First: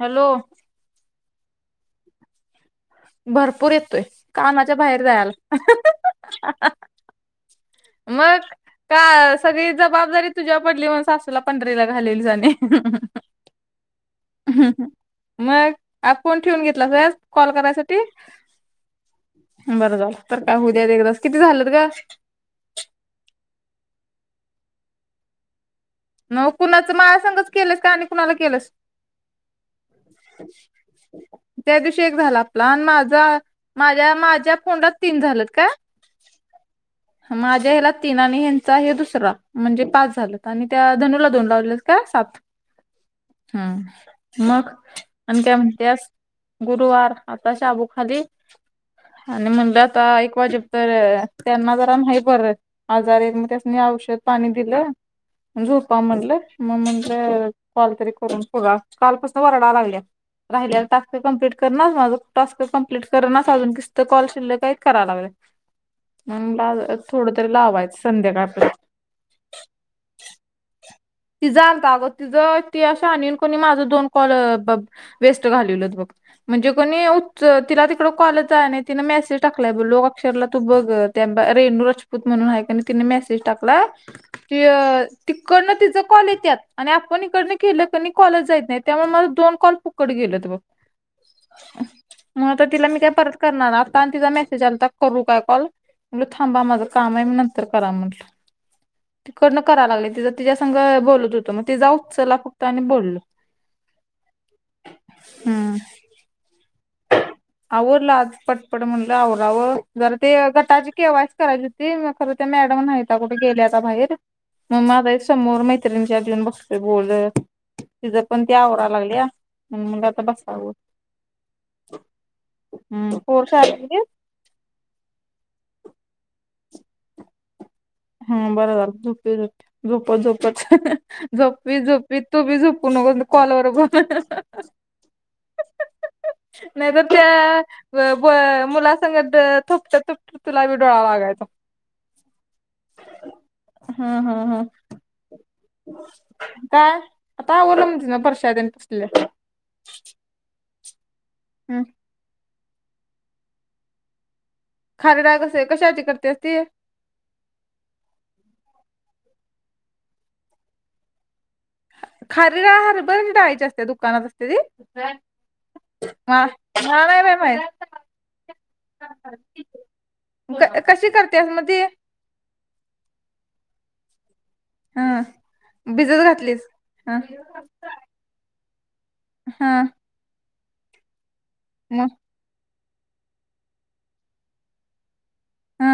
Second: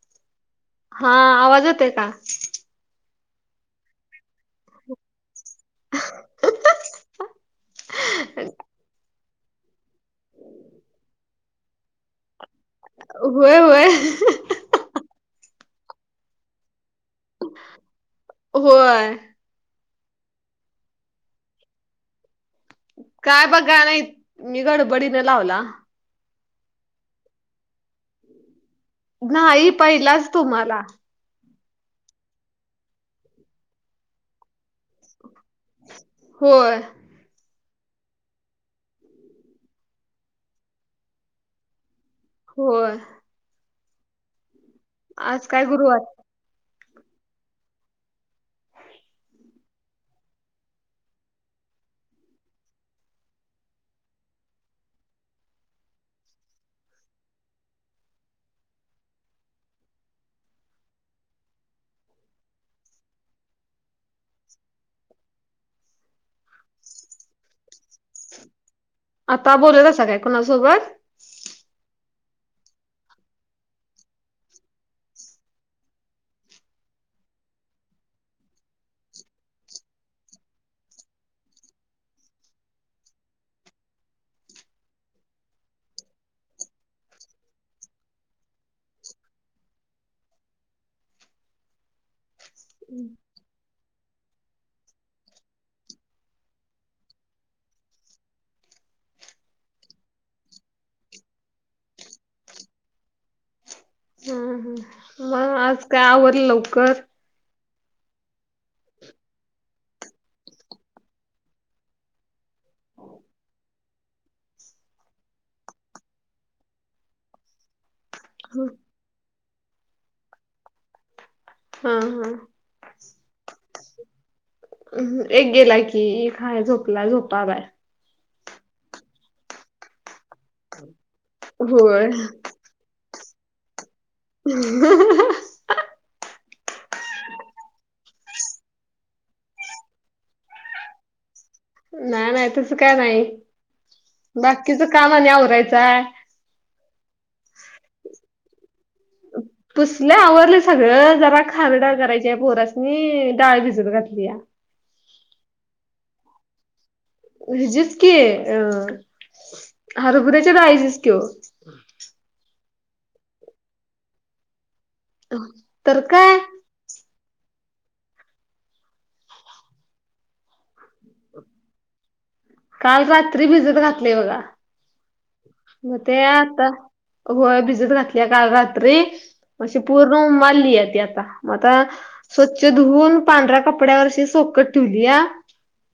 Hello. हा आवाज येतोय का. भरपूर येतोय कानाच्या बाहेर जायला मग का सगळी जबाबदारी तुझ्यावर पडली म्हण सासूला पंढरी ला घालवलीस आणी होय होय. ह मग फोण ठेवून घेतला त कॉल करायसाठी. होय बरं झालं तर का हो उ द्या एकदास किती झालंत ग. काय बघा नाही मी गड बडीने लावला. मग कुणाचं माला सगच केलंस का आणि कुणाला केलंस नाही पहिलाच तुम्हाला. त्या दिवशी एक झाला आपला आणि माझा माझ्या माझ्या फोंडात तीन झालंत का. होय. माझ्या ह्याला तीन आणि ह्यांचा हे दुसरं म्हणजे पाच झालं आणि त्या धनूला ला दोन लावलेत का सात. होय. हम् मग आणि आज काय गुरुवार म्हनत्यास. गुरुवार आता साबू खाली. आणि म्हणलं आता एक वाजेप तर त्यांना जरा नाही बर. आजारी आहेत मग त्यानी औषध पाणी दिलं. झोपा म्हटलं म म्हटलं कॉल तरी करून बघा कालपसून वराडा लागल्या. राहिल्याला टास्क कंमपलीट करणारस माझं टास्क कंमप्लीट कररानास अजून किस्त कॉल शिल्क आहे कराय लागली. [inaudible] म ला थोडं तरी लावायचं संध्याकाळ पर्येंत आता बोलत असा काय कुणासोबत. ति जाता अगं तिझं त अ आणन कोणी माझं दोन कॉल वेस्ट घालवलंत बघ. म्हणजे कोणी उ तिला तिकड कॉलच आहे नाही तिनं मेसेज टाकलाय ब लोक अक्षरला तू बघत त्या रेणू राजपूत म्हणून आहे आणि तिने मेसेज टाकला की तिकडन तिच कॉल येत्यात आणि आपण इकड केेलं क कॉलच जात नाही त्यामुळे मला दोन कॉल फुकटच गेलत बघ. [inaudible] मण तर तिला मी काय परत करणार आता आणि तिचा मेसेज आता करू काय कॉल. म्हलं थांबा माझं काम आहे मी नंतर करा म्हट- तिकडनं कराय लागले तिं तिच्या सं- बोलत होतो मग ते जाऊ चला फक्त आणि बोलल. हम ह मग हम्म आज काय आवरल लवकर. आवरलाआज पटपट म्हणलं आवरावं जरा ते गटाचे केवायसीच करायचे हो. ते मग खरं त्या मॅडम नाहीता कुठे गेल्या आता बाहेर. मग माता एक समोर मैत्रिणीच्या अऊन बसलोय बोलत. तिझं पण ती आवरा लागली मग आता बसावं. हा हा. हमम पोर शाळेत गेली. एक गेला की, खाय झोपला झोपा बाय. हम्म बराबर, झोपे झोपे, झोपच झोपच. झोपी होय झोपी तू बी झोपू नको कॉलवर ब ह [inaudible] नाही त, त्या, मुलासगत थोपटत थोप तुला बी डोळालागायचा. नाही नाही तस काय नाही हम्म हम्म हम्म बाकीच कामा आणी आ वरायचं. काय आता आवरले फरशा तेन पुसल्या. पुसले आवरले सगळं जरा खारीडाळ करायची पोरसनी डाळ भिजून घातली या. खारीडाळ कस कशाची करते अस ते. हिजेच की, अ हरभुऱ्याचे डाळीचीच किं ओ. हम् [inaudible] खरीडाळ हरभर डाळिची असत्या, दुकानात असते ती, काय? तर काय मला नाही माहित. कशी करत्यात म ती. काल रात्री भिजत घातलीय बघा. ह म ते भिजत आता, घातलीस ह होय भिजत घातली. काल रात्री, हा अशी पूर्ण उमलीय ती आता, म आता, मग स्वच्छ धुवून, पांढऱ्या कपड्यावर अशी सोकत ठेवली या, ह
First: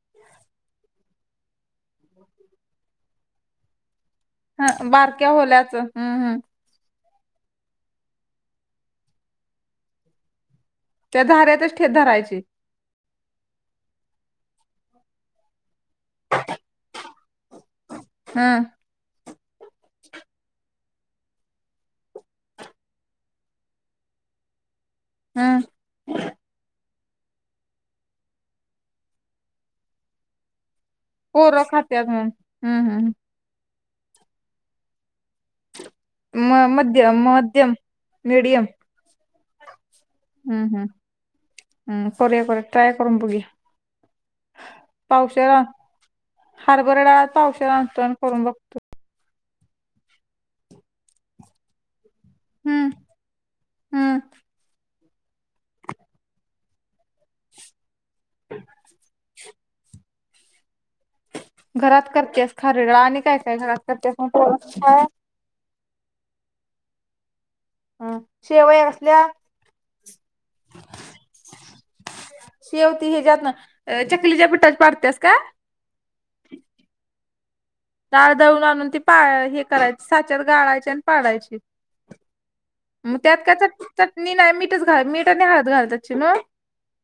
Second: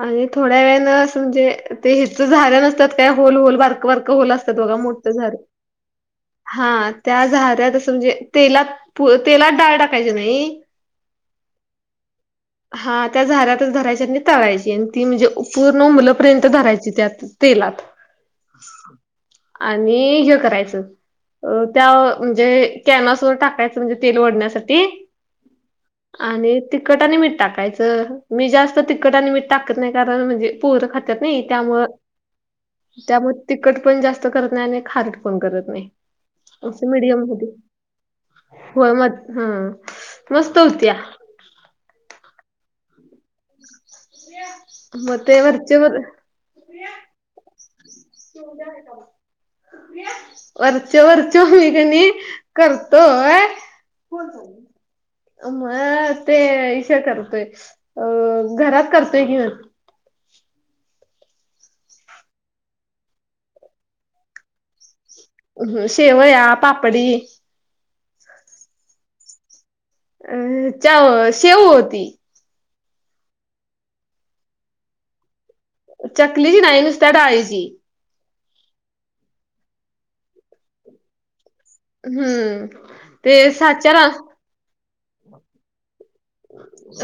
आणि थोड्या वेळने अस म्हणजे ते हेच झाऱ्या नसतात काय? होल होल बारक बारक होल असत‌. बघा ह मोठ बारक्या झालं, होल्याच हम् हम हा. त्या झार्यात असं म्हणजे, तेलात तेलात डाळ टाकायची नाही, त्या झाऱ्यातच ठे धरायची. हा, त्या झाऱ्यातच धरायच्या आणि तळायचीन. ती म्हणजे, पूर्ण उमुलंपर्यंत धरायची, त्यात तेलात. हम् आणि हे करायचं. अ त्या म्हणजे कॅनसवर टाकायचं, म्हणजे तेल ओढण्यासाठी. हम् आणि तिखट आणि मिठ टाकायचं, मी जास्त तिखट आणि मिठ टाकत नाही, कारण म्हणजे पोरं खातात नाही पोरं त्यामुळ, खात्यात म्हणून हम्म हम् त्यामु तिखट पण जास्त करत नाही, आणि खारट पण करत नाही. म असे मीडियम मध्यम मधी, मध्यम मीडियम होय म ह. हम्म हम्म हम्म करुया करुया, ट्राय करुन बघी म ते वरचे वर, हारबरा डाळत वरचे वरचे मी कणी, हम्म करतोय. हम्म म ते ईशे करतोय, अ घरात करतोय कि म. घरात करतेस खार डाळ, आणि काय काय घरात करतेस. शेवया, पापडी. ह शेवया असल्या अ च्या शेऊ होती. शेव ती हेच्यातन, चकलीच्या पिठात पाडतेस का? चकलीची नाही, नुसत्या डाळींची. डाळ दळून आणून, ती पा हे करायची साच्यात गाळायची आणि पाडायची. हम्म मग ते त्यात काय च साचार चटणी नाय, मीठच घाल मीठ आणि हळद घालत असशील नव्ह.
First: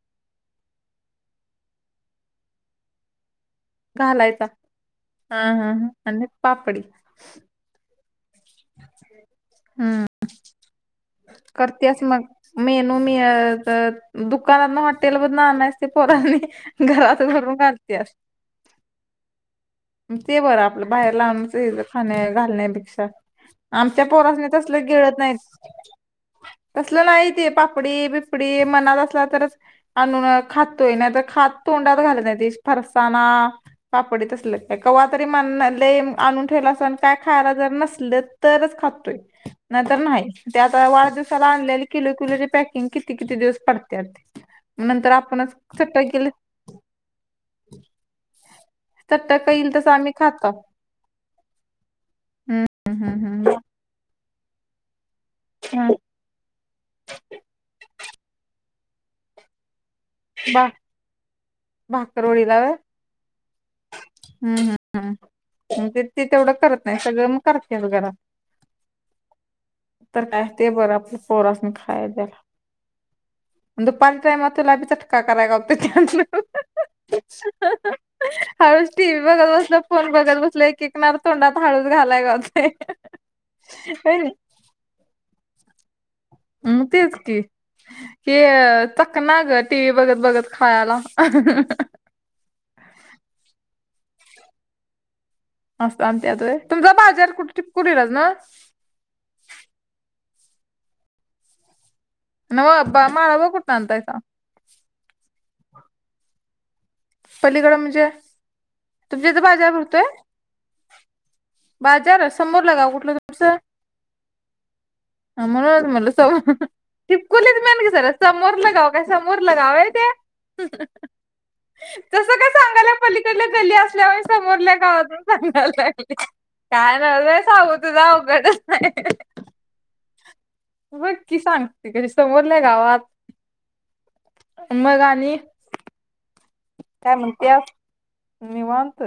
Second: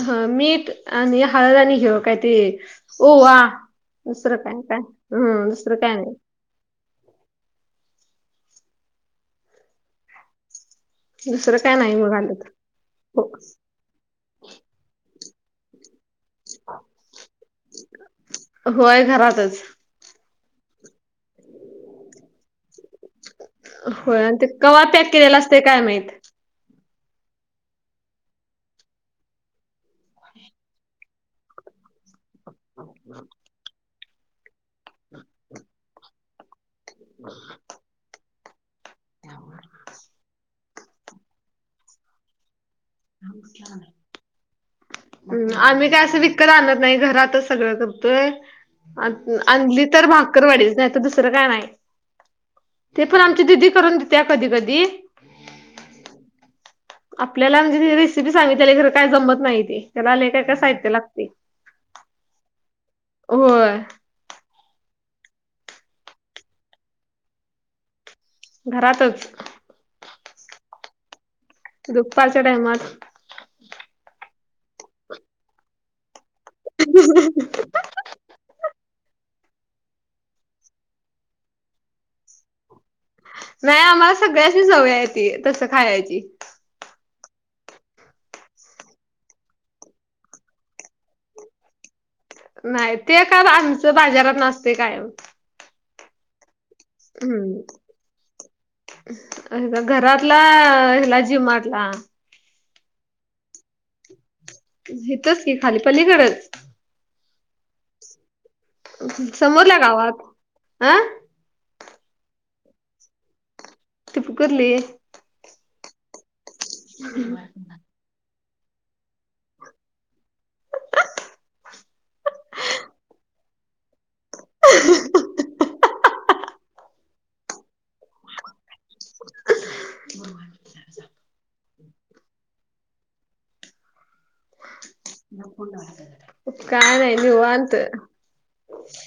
ह, मीठ आणि हळद, आणि हे काय ते, ओवा. दुसरं घालायचा काय काय, हा हम्म हा दुसरं हा काय नाय. आणि पापडी. हम्म. दुसरं काय नाही करतेयस मग म, घालत मेनू मी य त. दुकानातन, हॉटेल वरन आणयचे, ते पोरांनी घरात करून घालत्यात. होय घरातच. ते बरं आपलं, बाहेर ला आणूनच हे खाण्या घालण्या पेक्षा, आमच्या होय आणि ते पोरसनी तसल कवा पॅक गिळत नाहीत. केलेला असतय काय माहित तसलं नाही ते, पापडी बिपडी मनात असला तरच. आणून खातोय नाही तर खात- तोंडात घालनात. ते फरसाणा, पापडी तसलं काय कवातरी मन्हा लय आणून ठेवल. काय खायला जर नसलं, तरच खातोय. नाहीतर नाहय. ते आता वाढदिवसाला आणलेली किलो, किलोची पॅके किती किती दिवस पडत्यात. नंतर हम्म आपणच आम्ही काय असं [unintelligible] विकत आणत नाही घरातच. सगळं करतोय. चटक येईल आणली तसं तर आम्ही खाताव. भाकरवडीच नाही तर दुसरं काय नाही. हम्म ते पण हम्म आमची हम्म दिदी करून देत्या, कधी- कधी. हा आपल्याला म्हणजे रेसिपी सांगितली खरं काय जमत नाही ते. त्याला लय काय काय बा साहित्य लागते, भाकरवडीला व्हय होय. हम्म हम् हम ते ते तेवढं करत नाही, सगळं मग घरातच [unintelligible] तर काय ते बरं आपलं, पोरास्नी खायाय द्यायला. दुपारच्या टायमात दुपारच्या टाईमात तिला बी चटका कराय घावतोय [unintelligible] [unintelligible] हळुच टीव्ही बघत बसल्याव, फोन बघत बसल्याव एक एक [inaudible] तोंडात हळूच घालाय जातेय. नाय आम्हांला सगळ्यांशी सवय ती, तसं खायची म तेच की. ते चखना गं टिव्ही बघत- बघत खायला. नाय ते काल आमचं बाजारातन असते कायम. असल आणण्यात व्हय. तुमचा बाजार कुठं चिकोडीलाच. अ घरातला हिला जिमातला. नव्ह ब माळव कुठण आणतायसा. हितच की खाली पलीकडचं. पलीकड म्हणजे? तुमच्या इथे बाजार समोरल्या भरतोय? गावात. अं बाजार समोर [inaudible] कुठलं तुमसं टिप कुर्ली. म्हणून म्हटलं [inaudible] टिप कुर्ली समोरलं गाव, काय समोरलं गाव आहे ते? तस काय सांगाल्या पलीकडल्या गल्ली असल्यामुळे, समोरल्या गावातून काय नव्हय सांगू तुला अवघडच हाय. [unintelligible] बग की सांगते कशी, समोरल्या गावात, मग आणि [unintelligible] काय नाही काय म्हणत्यास निवांत. निवांत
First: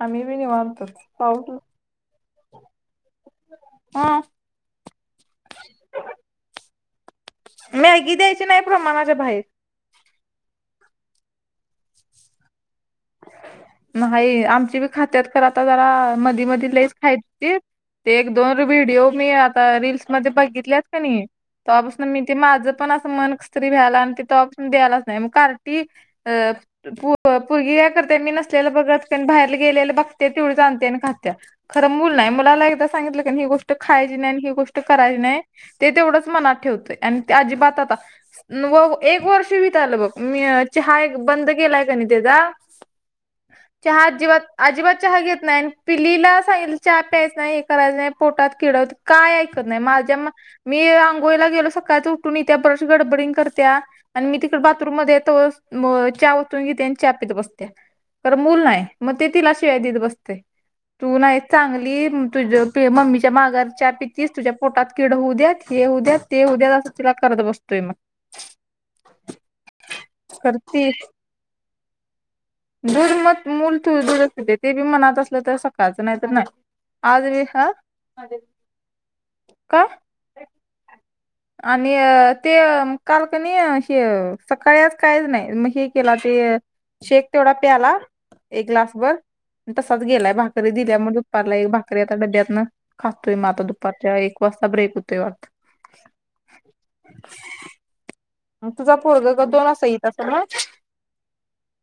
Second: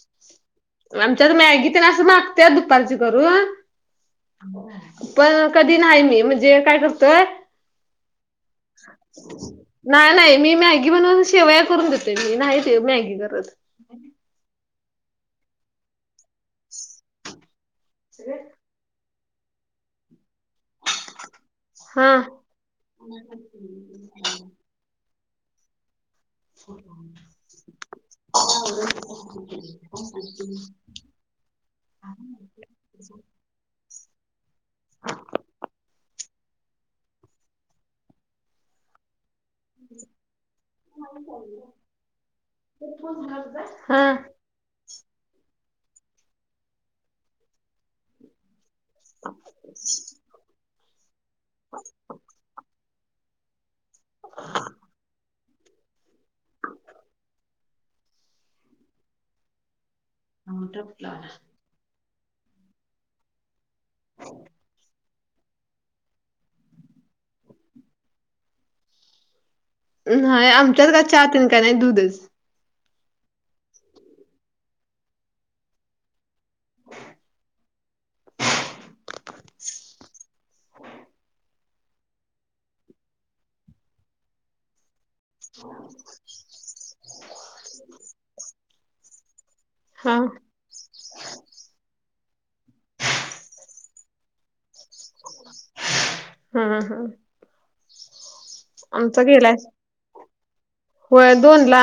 आम्ही बी निवांतच आमच्यात पाऊस मॅगी असं मागते, दुपारची करून. हा. पण कधी नाही मी. म्हणजे काय करतोय, मॅगी द्या नाही- नाही मी मॅगी म्हणून शेवया करून देते. मी नाही मॅगी करत. न्हाही आमची बी खात्यात, पण आता जरा मधी मधी लईच खाय ते एक -दोन. व्हिडओ मी आता रील्स मध्ये बघितल्यात का नाई तेव्हापासन हा मी ते माझ पण अस मन त्री व्यायला आणि ति तो ऑप्शन बी आलाच नाही मग काल ती अ पगी काय करते मी नसलेलं बघत बाहेरला गेलेले बघते तेवढी जाणते खात. खरं मूल नाही मुलाला एकदा सांगितलं क ही गोष्ट खायची नाही. आणि ही गोष्ट करायची नाही. ते तेवढंच मनात ठेवतय आणि अजिबात आता व एक वर्ष. मी चहा एक बंद केलाय तेचा चहा हा अजिबात. अजिबात चहा घेत नाही पिल्लीला सांगतल चहा प्यायच नाही. करायचं नाही पोटात किड [inaudible] काय ऐकत नाही माझ्या. मी आंघोळीला गेलो सकाळचं उठून येत्या पर गडबडीने करतीया आणि मी तिकडं बाथरूममध्ये तवरच चहा ओतून घित्या च्या पीत बसत्या तर मूल नाही मग ते तीला शिवा देत बसते तू नाही चांगली, तुझ पी मम्मीच्या माघार च्या पितीस तुझ्या पोटात किड होऊ द्या, हे होऊ द्यात, ते उद्यां तिला करत बसतोय मग न्हाय करती आमच्याच का चहातन कानाय दूधच. दूध मग मूल थू दूध अस ते ते बी मनात असलं तर सकाळचं नाही तर नाही. आर हा का. हो. आणि ते कालकनी श. सकाळी आज काहीच नाही मग हे केला ते शेक तेवढा प्याला एक ग्लासभर. तसाच हा गेलाय भाग. री दिल्यामुळेग दुपारला एक भाकरी आता ड्ड्यातन खासाततोय मग आता दुपारच्या एक वाजता ब्रेक होतोय आ. हा हा. तुझा आमचा पोरग का गेलाय दोन असा इ सग. होय दोन ला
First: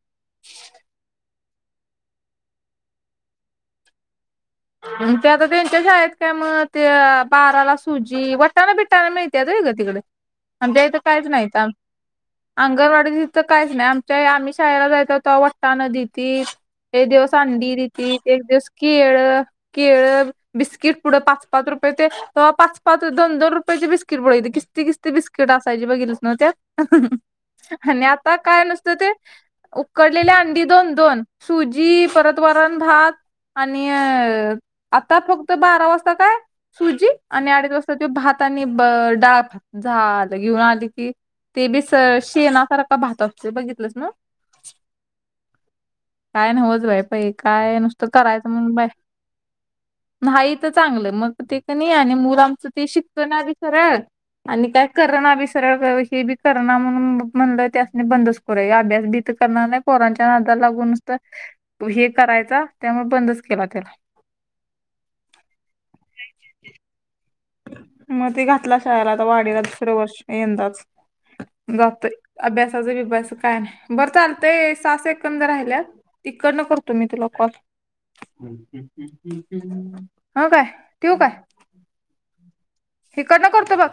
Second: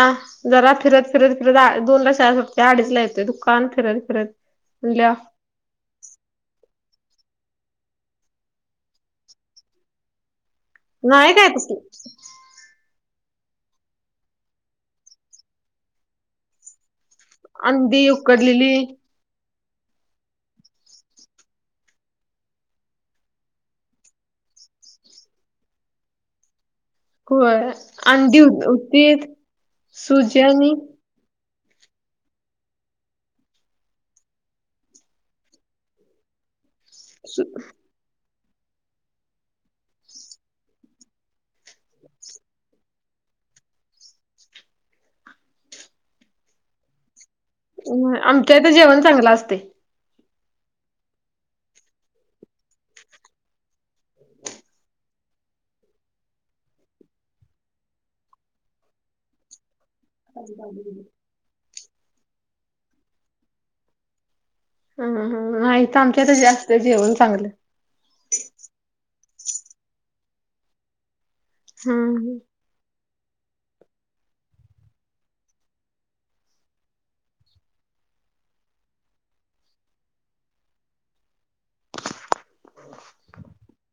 जरा फिरत फिरत फिरत दोन लषा सुटते अडीच ला येते दुकान फिरत फिरत. म्हणल्या ते आता त्यांच्या शाळेत. काय मग ते बाराला सुजी वटाणा बिटाणा मिळते त गं तिकडे आ त्या इथं काहीच नाही काय नाहीत. तसलं अंगणवाडी तिथं काहीच नाही आमच्या आम्ही शारला जायचो होतो वट्टा नदी त. एक दिवस अंडी दिली ती एक दिवस केळ केळ. बिस्किट पुढे पाच पाच रुपये ते ते पाच पाच दोन दोन रुपयाची बिस्किट बघली किस्ती किस्ती बिस्किट असायची बघेच ना त्यात. होय आणि आता अंडी काय नसत ते हुतीत उकडलेले सुजी अंडी आणि दोन, दोन सुजी परत वराण भात आणि आता फक्त बारा वाजता काय सुजी सु आणि अडीच वाजता भाता आणि डाळात झालं घेऊन आली की ते बीस शेणासारख भात अस बघितलंच ना [inaudible] काय नवच बाई पई काय नुसतं करायचं म्हण बाय. चांगला असते. नाही तर चांगलं मग ते क नाही आणि मुलं आमचं ते शिकवणारी खर्या आणि काय कर ना बी सरळ हे बी कर ना म्हणून म्हणलं त्या असने बंदच. पुर अभ्यास बीत करणार ना पोरांच्या नादा लागूनच तर हे करायचा त्यामुळे बंदच केला त्याला ह ह नाही. तर आमच्यात जास्त जेवण चांगलं मग ते घातला शाळेला आता वाडीला दुसरे वर्ष यंदाच. जातय हम्म. अभ्यासाच विभ्यास काय नाही बरं चालतय. सास एकंद राहिल्यात तिकडनं करतो मी तुला कॉस. हा काय ठेव काय. इकडं न करतो बघ.